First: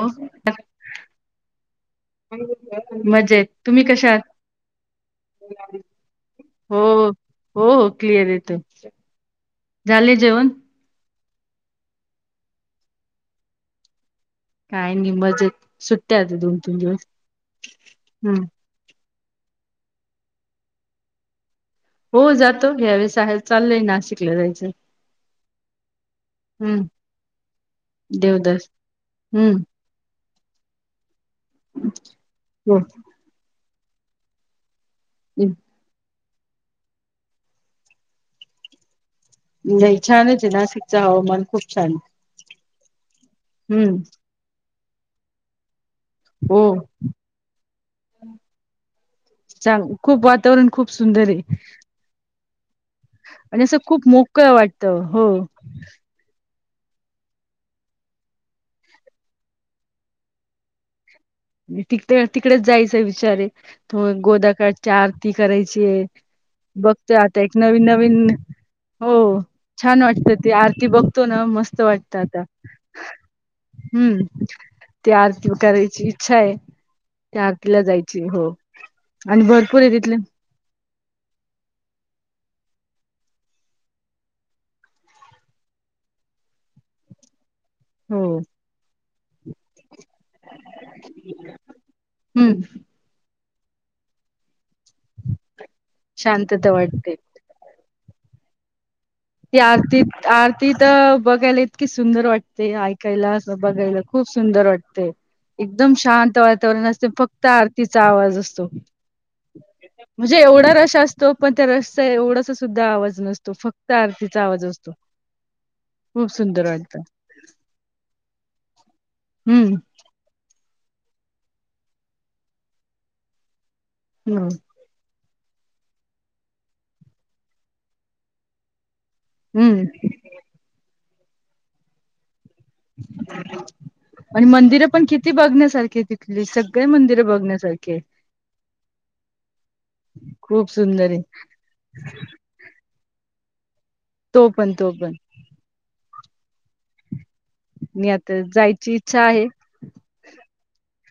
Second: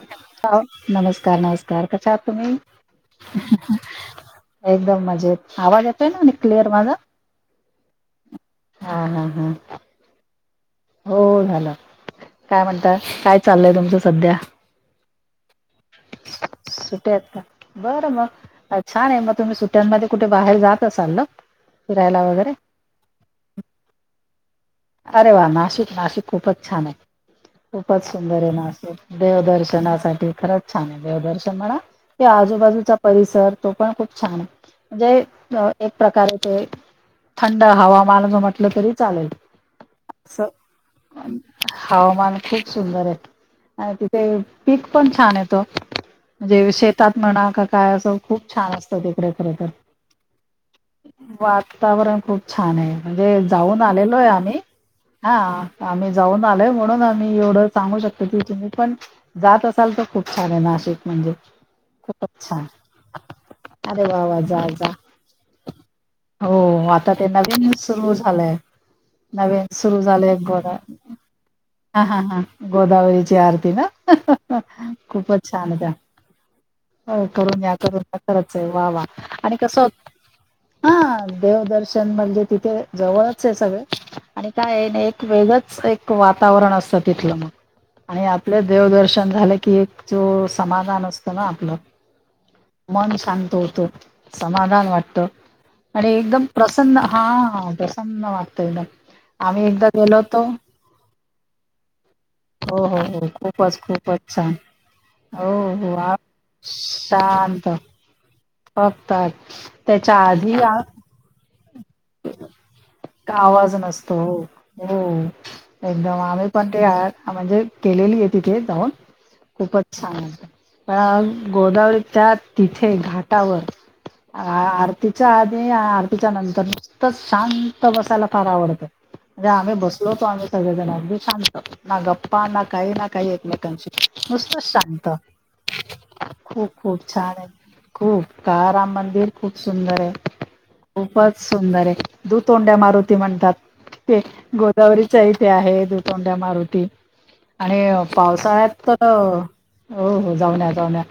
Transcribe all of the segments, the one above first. हो ह नमस्कार नमस्कार कशा आहात तुम्ही. मजेत तुम्ही कशा आहात एकदम मजेत, आवाज येतोय ना क्लिअर हो माझा. हो क्लिअर येत हा हा हा झाले जेवण. हो झाल, काय म्हणतात काय चाललंय तुमचं सध्या? काय नाही मजेत सुट्ट्या दोन तीन दिवस सुट्ट्या आहेत का? बरं मग हम्म. अ, छान आहे मग तुम्ही सुट्ट्यांमध्ये कुठे बाहेर जात असालना. हो जातो ह्यावेेळेसहेर चाललंय नाशिकला जायचं. अरे वा मासिक नासिक खूपच हम्म छान आहे. खूपच सुंदर ये देवदास नाशिक हम्म देवदर्शनासाठी खरंच. छान आहे. देवदर्शन म्हणा, ते हो आजूबाजूचा परिसर तो पण खूप छान आहे. हम्म. म्हणजे एक प्रकारे ते थंड हवामालग म्हटलं तरी चालेल. नई. सं हवामान खूप सुंदर आहे. हम्म आणि तिथे- पीक पण छान येतं. हो म्हणजे शेतात म्हणा का काय असं खूप छान असतं तिकडे खर तर. चांग खूप वातावरण खूप सुंदर आहे वात्- तावरण खूप छान आहे म्हणजे आणि असं जाऊन खूप आलेलो हाय मोकळं आम्ही. वाटतं हो हं आम्ही जाऊन आलोय म्हणून आम्ही एवढं सांगू शकतो की, तुम्ही पण- जात असाल तर खूप छान आहे नाशिक म्हणजे. तिक- खूपच तिकडेच छान. जायचं विचार है अरे होय वा वा गोदा जा जा काठची आरती करायचीय. हो बघतेय ते आता एक नवीन सुरू नवीन. झालंय. हो नवीन सुरू छान झालंय वाटत ते गोरा आरती बघतो ना मस्त हा वाटत हा हा आता. गोदावरीची आरती ना हम्म, ती खूपच आरती छान आहे त्या करायची. इच्छा है हो त्या करून या आरतीला करून या जायची हो खरंच आहे आणि भरपूर आहे तिथले- हंअ् देवदर्शन म्हणजे तिथे जवळच आहे सगळं. आणि काय आहे न एक वेगळच एक वातावरण असतं तिथलं मग. हो आणि आपले देवदर्शन झालं की, एक जो समाधान असतो ना आपलं. हम्म मन शांत होतं, समाधान वाटत. आणि एकदम शांतता प्रसन्न वाटते हां हा प्रसन्न वाटतं एकदम. ती आम्ही एकदा गेलो आरतीत होतो आरती त बघायला इतकी सुंदर वाटतेय हो हो हो ऐकायला अस खूपच बघायला. खूपच खूप छान सुंदर वाटतय. एकदम हो वा शांत वातावरण असतय फक्त शांत आरतीचा आवाज अस्- तो. फक्त त्याच्या म्हणजे आधी आ एवढा रस अस्- तो, पण त्या रसचा एवढासा सुद्धा आवाज नसतो. आवाज फक्- नसतो हो हो हम. एकदम खूप आम्ही सुंदर पण ते वाटतं म्हणजे केलेली आहे तिथे जाऊन. हम्म खूपच- पण गोदावरी त्या तिथे घाटावर. हम्म आ-आरतीच्या आधी आरतीच्या नंतर नुसतंच शांत बसायला फार आवडतं. म्हणजे आम्ही हम्म बसलो होतो. आम्ही सगळेजण. अगदी शांत ना गप् पा ना काही ना काही एकमेकांशी. आणि नुसत मंदिरं पण सांगत किती बघण्यासारखी तिथली खूप सगळे खूप मंदिरं छान आहे. बघण्यासारखी आहे. खूप, काळाराम मंदिर खूप सुंदरे. खूप सुंदरे. सुंदरे. दुतोंड्या मारुती म्हणतात. ते तो पण तो पण गोदावरीचा एक ते आहे दुतोंड्या मारुती. आणि मी आता पावसाळ्यात जायची तर, इच्छा आहे हो हो जाऊन या जाऊन या.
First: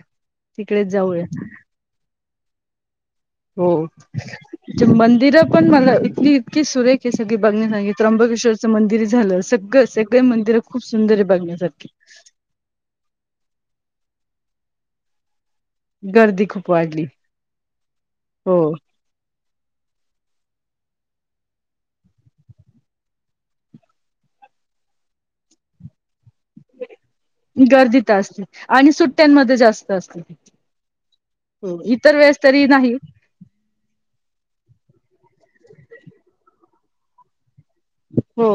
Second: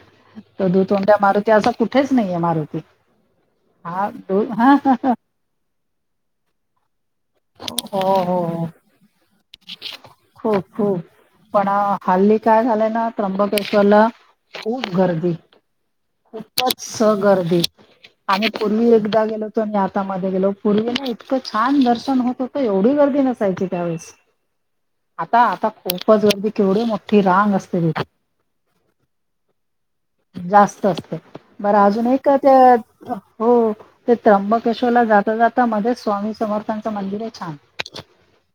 तो तिकडे दुतोंड्या जाऊया. मारुती. असा कुठेच नाहीय मारुती. हो हा दु हा ती हा मंदिर पण मला इथली इतकी सुरेख हे सगळे बघण्यासारखे, हो हो हो त्र्यंबकेश्वरचं मंदिर झालं, सगळं सगळे मंदिर खूप सुंदर आहे पण बघण्यासारखी. हल्ली काय झालंय ना त्र्यंबकेशवला खूप गर्दी. गर्दी खूप खूपच वाढली गर्दी. आम्ही हो पूर्वी एकदा गेलो होतो आणि आत् आता मधी गेलो. पूर्वी ना इतकं छान दर्शन होत होतं. एवढी गर्दी नसायची त्यावेळेस. आता आता खूपच गर्दी. केवढी मोठ् ठी रांग असते गर्दी तिथे. तर असते आणि सुट्ट्यांमध्ये जास्त असते. जास्त असते. हो बरं अजून इतर एक वेळेस ते तरी नाही अ् हो ते त्र्यंबकेश्वरला जाता जाता मध्येच स्वामी समर्थांचं मंदिरे छान. हो.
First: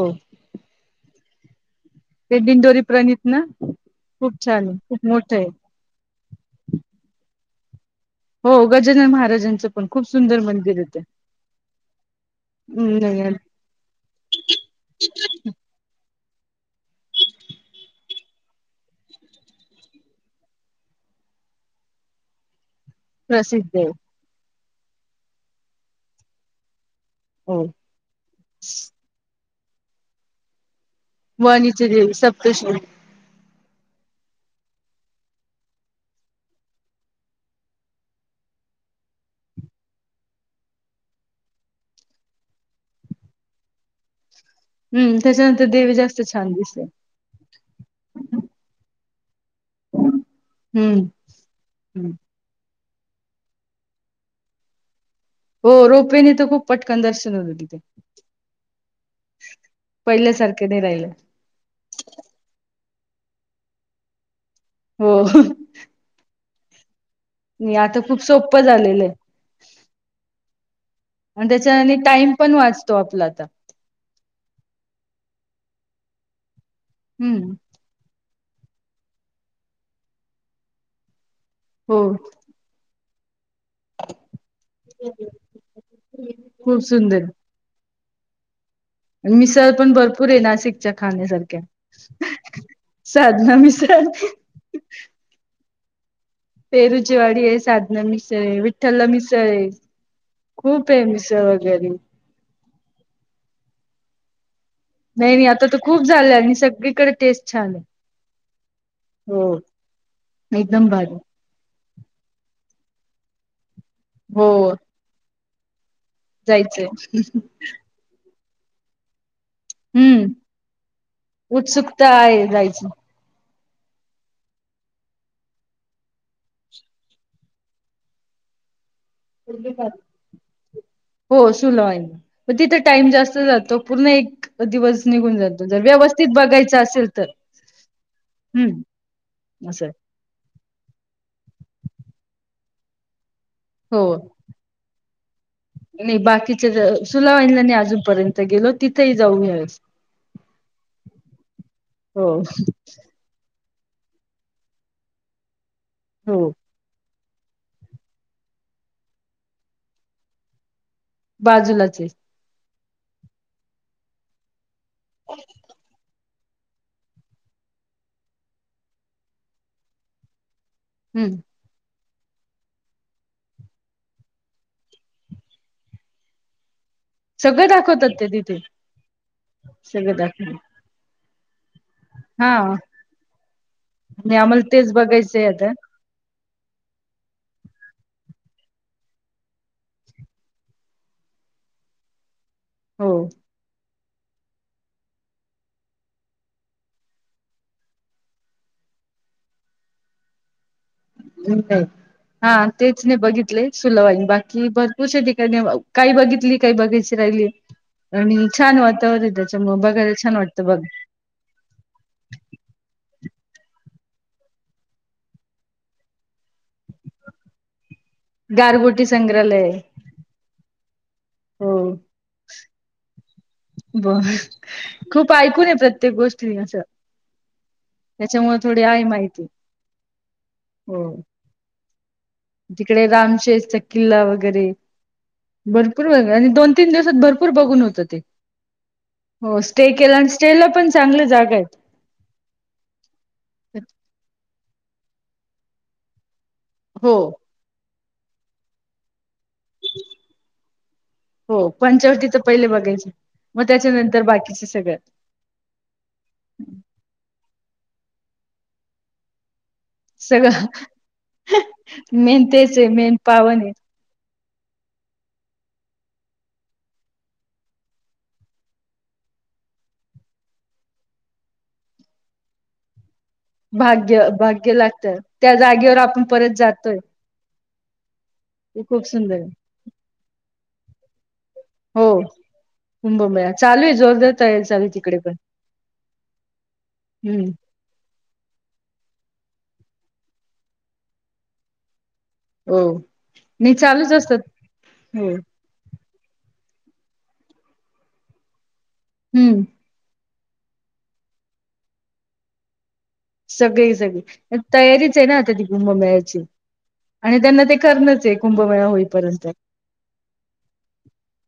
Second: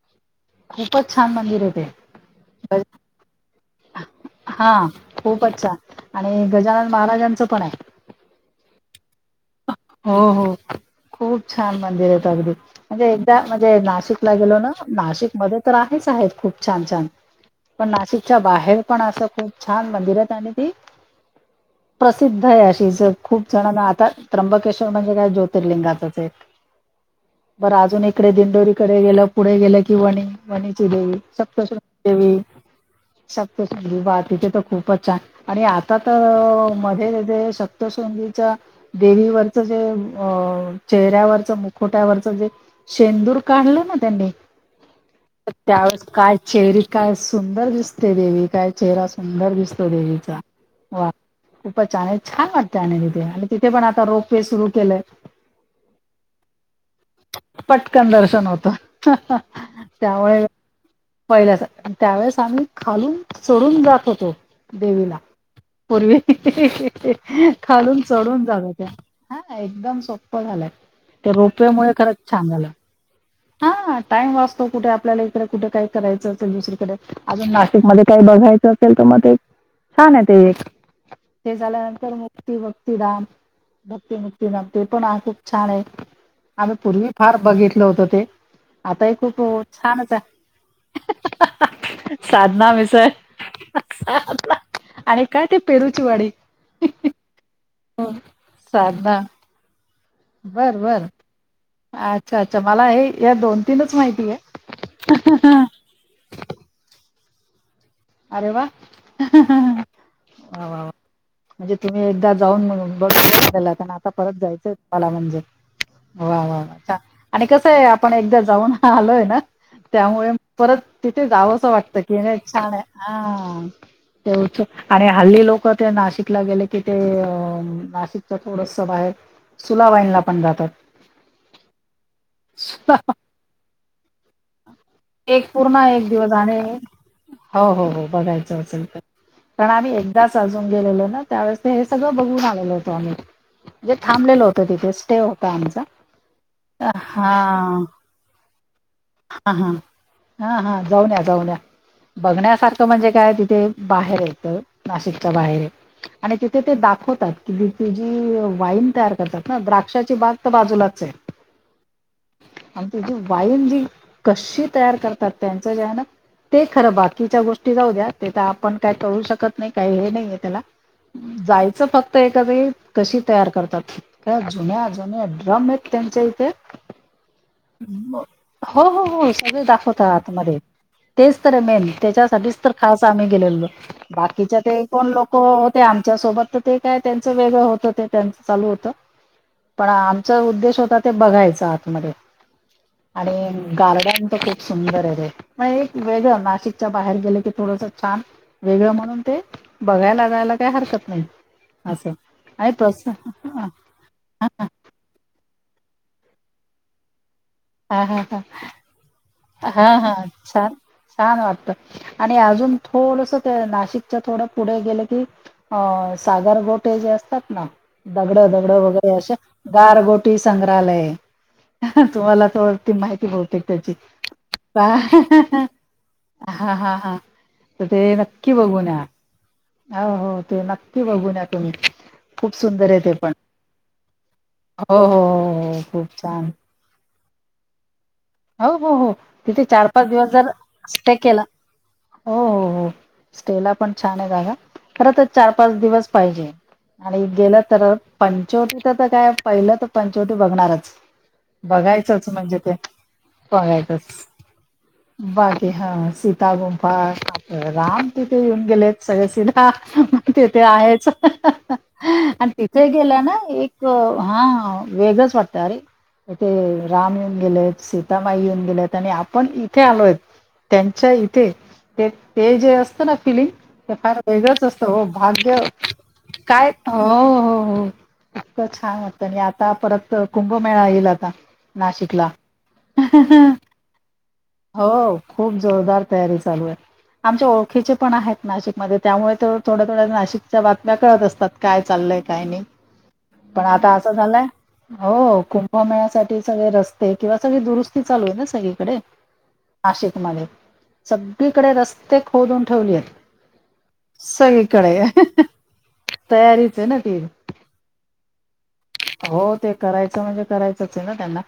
खूपच छान मंदिरे ते. ते दिंडडोरी प्रणित ना? खूप छाने. हा खूप मोठंय. खूपच आणि गजानन महाराजांचं पणे. हो गजानन महाराजांचं पण, खूप हो सुंदर हो मंदिरे ते. खूप छान मंदिरेत अगदी. हम्म म्हणजे नाही एकदा मं जे नाशिकला गेलो ना, नाशिक मध्ये तर आहेच आहे खूप छान छान. पण नाशिकच्या बाहेर पण असं खूप छान मंदिरेत. आणि ती प्रसिद्ध आहे अशीच. खूप प्रसिद्ध आहे जणांना आता त्र्यंबकेश्वर म्हणजे काय, ज्योतिर्लिंगाचचे एक. हो बरं अजून इकडे दिंडोरीकडे गेलं. पुढे गेलं की, वणी. वणीची देवी. वणीचे सप्तशृंगी देवी. सप्तश्री सप्तशृंगी वा तीथे त खूपच छान. आणि आता त मध्ये जे सपतशृंगीच, देवीवरच जे, अ चेहऱ्यावरच, मुखोट्यावरच. जे शेंदूर काढलं ना त्यांनी. हम्म त्याच्यानंतर देवी त्यावेळेस जास्त काय, छान चेहरी दिसते काय सुंदर दिसते देवी. काय चेहरा सुंदर दिसतो देवीचा. हम्म वा खूपच हम्म. छाने. छान वाटतं आणि तिथे. आणि तिथे पण आता रोप वे सुरू केलंय. हो रोपवेेने त खूप पटकन दर्शन होत तिथे. पटकन दर्शन होतं पहिल्यासारखे नाही राहिलं. पहिल्यासारख. त्यावेेळेस आम्ही खालून चडून जात होतो. हो देवीला. नाही पूर्वी आता खालून खूप चढून जात सोपं होत्या. झालेलं आहे हा एकदम सोप्प झालंय. ते आणि रोपवे मुळे त्याच्याने खरंच टाइम छान पण झालं. वाचतो आपला आता. हा टाइम वाचतो. कुठे आपल्याला इकडे कुठे काय करायचं असेल दुसरीकडे. अजून हम्म ना शिक मध्ये काही बघायचं असेल त. मग ते छाने ते एक. ते हो झाल्यानंतर म ती भक्ती धाम. भक्तीमुक्ती धाम, ते पण खूप छाने. आम्ही खूप पूर्वी सुंदर फार बघितलं होत ते. आताही आणि खूप मिसळ पण छानचे. भरपूर आहे नाशिकच्या खाण्यासारख्या साधना मिसळ साधना मिसळ आणि काय ते पेरूची वाडी. पेरूचीवाडी हे, साधना मिसळ हे, विठ्ठल साधना मिसळ हे, बर खूप हे बर मिस मिसळ वगैरे. अच्छा अच्छा, मला हे या दोन-तीनच माहिती आहे. नाही नाही, आता तर खूप झाल्या आणि सगळीकडे टेस्ट छान आहे. अरे वा, हो. वा वा एकदम वा. भारी म्हणजे तुम्ही एकदा जाऊन [inaudible] आता परत हो जायचंय तुम्हाला म्हणजे वा वा वा जायचंय छान, आणि कसंय आपण एकदा जाऊन आलोय ना त्यामुळे हम्म परत तिथे जावस वाटतय, उत्सुकता की नाही छान आहे, जायची. हा ते होत आणि हल्ली लोक ते नाशिकला गेले की ते अ नाशिकच्या थोडस बाहेर सुला वाईनला पण जाता. हो सुलवाईन, तिथ टाइम जास्त जातो पूर्ण एक दिवस निघून एक जातो पूर्ण जर एक व्यवस्थित दिवस, आणि बघायचं असेल तर हो हो हो बघायचं हम्म असेल तर कारण असं आम्ही एकदाच अजून गेलेलो ना, त्यावेळेस ते हे सगळं बघून आलेलो होतो आम्ही. म्हणजे हो. थांबलेलो होतो तिथे, स्टे होता आमचा. नाही बाकीचे झा, हा सुलावाईनला नाही अजूनपर्यंत गेलो तिथही जा. हा हा, हा हा जाऊन या जाऊन या. हो बघण्यासारखं म्हणजे काय तिथे बाहेर आहे. त नाशिकच्या बाहेर हे, आणि हो तिथे ते दाखवतात कि तुझी वाईन तयार करतात ना द्राक्षाची बाग तर बाजूलाच आहे. बाजूलाच ये. आणि ती जी वाईन जी कशी तयार करतात, त्यांच जे आहे ना ते खरं, बाकीच्या गोष्टी जाऊ द्या, ते तर आपण काय करू शकत नाही काय हे नाहीे हे त्याला. हम्म जायचं फक्त एखादी कशी तयार करतात त्या जुन्या, जुन्या ड्रम आहेत त्यांच्या इथे. सगळे दाखवतात ते तिथे? हो हो हो, सगळे दाखवता सगळं दाखव आतमध्ये तेच तर मेन ये. हा त्याच्यासाठीच तर खास आम्ही गेलेलो, आणि बाकीच्या आम्हाला ते तेच कोण लोक बघायचंय आता होते, आम च्या सोबत तर ते काय त्यांचं वेगळं होतं, ते त्यांच चालू होतं. पण आमचा उद्देश होता ते बघायच आतमध्ये हो. आणि गार्डन तर खूप सुंदर आहे रे, मग एक वेगळं नाशिकच्या बाहेर गेले की थोडस छान वेगळ म्हणून ते बघायला जायला काय हरकत नाही. [inaudible] असं हा आणि तेच प्रस नाही हां बघितले. सुलवाईन, बाकी भरपूश्या ठिकाणी, काही बघितली काही बघायची राहिली. हां हां आणि छान वातावरण आहे, त्याच्यामुळ हां हां बघायला छान वाटत बघ. छान वाटत, आणि अजून थोडस ते नाशिकच्या थोडं पुढे गेलं की अ सागर गोटे जे असतात ना दगड, दगड गारगोटी वगैरे अशे, संग्रहालय गारगोटी संग्रहालय हो तुम्हाला थोडी माहिती बहुतेक त्याची, ब हा खूप ऐकून आहे प्रत्येक गोष्टी असं हा हा. तर ते नक्की त्याच्यामुळे थोडी बघून या, आहे माहिती हा हो ते नक्की हो बघून या तुम्ही. खूप सुंदर आहे तिकडे ते पण रामशेषचा किल्ला वगैरे, हो हो हो हो भरपूर खूप बघायला आणि छान दोन तीन दिवसात भरपूर बघून होत ते. हो हो हो तिथे चार स्टे पाच केला, दिवस आणि जर स्टे ला पण स्टे चांगल केला जागा आहेत. हो हो हो स्टे ला पण छान आहे जागा, खर तर चार पाच दिवस पाहिजे. हो आणि गेलं तर पंचवटीच तर काय, पहिलं तर पंचवटी बघणारच हो पंचवटी बघायचंच तर म्हणजे पहिले ते बघायचे मग त्याच्यानंतर बाकीचे सगळं [unintelligible] बाकी हा सीता गुंफा राम तिथे येऊन गेलेत सगळे सिंध हा मग सगळं तिथे आहेच. मेन आणि तेच तिथे आहे मेन गेला ना पावन आहे एक हा वेगळंच वाटतं अरे इथे राम येऊन गेले सी सीता माय येऊन गेलेत आणि आपण इथे आलोय त्यांच्या इथे ते जे असतं ना फिलिंग ते फार भाग्य वेगळंच भाग्य असतं हो लागतं त्या भाग्य जागेवर आपण परत काय जातोय हो हो हो इतक ते छान खूप वाटतं सुंदर आणि आहे आता परत कुंभमेळा येईल, आता हो नाशिकला कुंभमेळा चालू आहे जोरदार तयारी चालू हो आहे तिकडे पण खूप जोरदार तयारी चालू आहे, आमच्या हम्म ओ खीचे पणा आहेत नाशिकमध्ये त्यामुळे ते थोड्या थोड्या नाशिकच्या बातम्या कळत असतात काय चाललंय काही नाही हो पण नाही आता असं चालूच असतात झालंय हो कुंभमेळ्यासाठी सगळे रस्ते किंवा सगळी दुरुस्ती चालू आहे ना सगळीकडे हम्म नाशिक मध्ये सगळीकडे रस्ते खोदून ठेवली आहेत. सगळी सगळी सगळीकडे तयारीच आहे ना आता ती कुंभमेळ्याची तयारीच आहे ना ती आणि त्यांना ते करणच हाय हो ते करायचं म्हणजे करायचंच आहे ना त्यांना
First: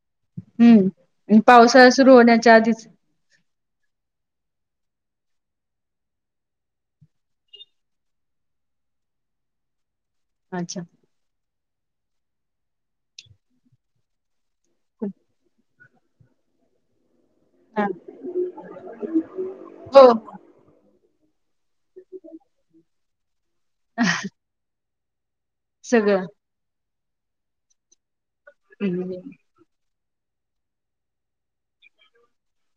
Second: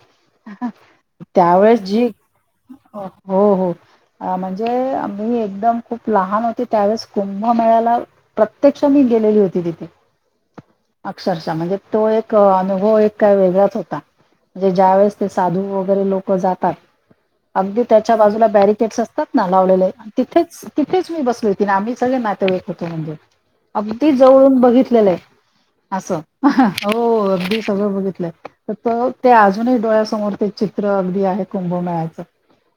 हम्म आणि त्यावेळेस पावसाळा जी सुरू होण्याच्या आधीच हो हो अ म्हणजे मी एकदम खूप लहान होते त्यावेळेस कुंभमेळ्याला प्रत्यक्ष मी गेलेली होती तिथे अच्छा अक्षरशः म्हणजे तो एक अनुभव एक काय वेगळाच होता. म्हणजे ज्यावेेळेस ते साधू वगैरे लोकं जातात. अगदी हा. त्याच्या बाजूला बॅरिकेड्स असतात ना लावलेले हो तिथेच- तिथेच मी बसली होती ना आम्ही सगळे नातेवाईक होतो म्हणजे अगदी जवळून बघितलेलं आहे. असं सगळं हो अगदी सगळं बघितलय, तर हम्म. ते अजूनही डोळ्यांसमोर चित्र अगदी आहे, कुंभमेळ्याचं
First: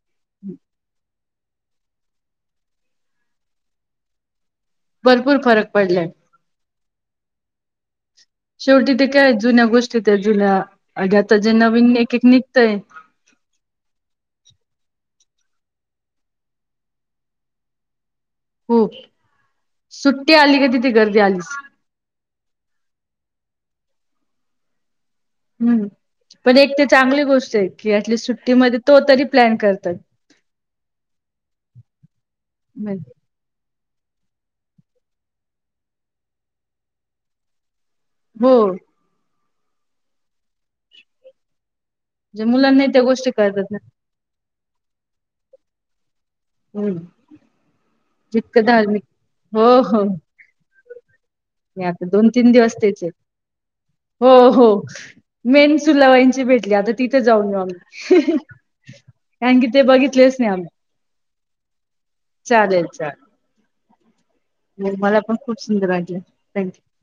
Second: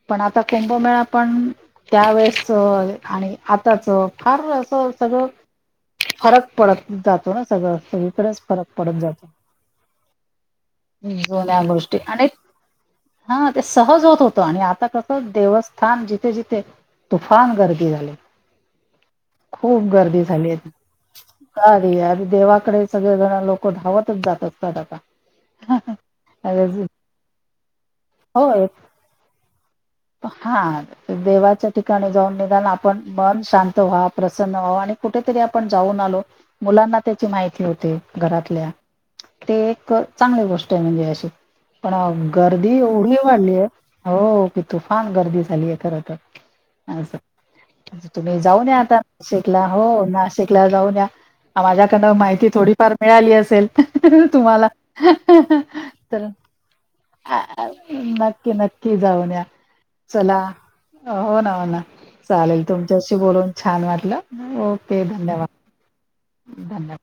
पण आता कुंभमे- पण त्यावेेळेसचं आणि आत्ताचं फार असं सगळं भरपूर फरक पडलाय फरक पडत जातो ना सगळं सगळीकडच फ- शेवटी ते काय जुन्या गोष्टी त्या जुन्या ज्या आता जे जुन्या नवीन गोष्टी एक एक आणि निघतंय. हा ते सहज होत होतं आणि आता कसं देवस्थान जिथे जिथे तुफान गर्दी झालीये. खुप, सुट्टी झाली आली की तिथे गर्दी आलीच. [inaudible] देवाकडे सगळे जणारे लोकं धावतच जात असतात आता. हम्म पण एक ते चांगली गोष्ट आहे की ऑटलिस हो सुट्टीमध्ये तो तरी प्लॅन करतोय. हा देवाच्या ठिकाणी जाऊन निदान आपण मन शांत व्हा प्रसन्न व्हा आणि कुठेतरी आपण जाऊन आलो मुलांना त्याची माहिती होते. हो आपल्या ते एक चांगली गोष्ट आहे म्हणजे अशी पण जे गर्दी मुलांना त्या एवढी गोष्टी वाढली कळतात आहे ना हो की तुफान गर्दी झाली आहे खरं तर. हम्म असं तुम्ही जितकं जाऊन या आता [inaudible] धार्मिक नाशिकला हो नाशिकला जाऊन या. मी आता माझ्याकडंन दोन माहिती तीन दिवस थोडीफार तेच आहे मिळाली आस सेल हो तुम्हाला हो मेन तर सुलाबाईंची भेटली आता तिथे जाऊन येऊ आम्ही नक्की न क्की जाऊन या, कारण की ते बघितलेच चला नाही आम्ही हो ना हो ना, चालेल तुमच्याशी बोलून छान वाटलं. बोलून मला पण खूप सुंदर वाटलं. थँक्यू धन्य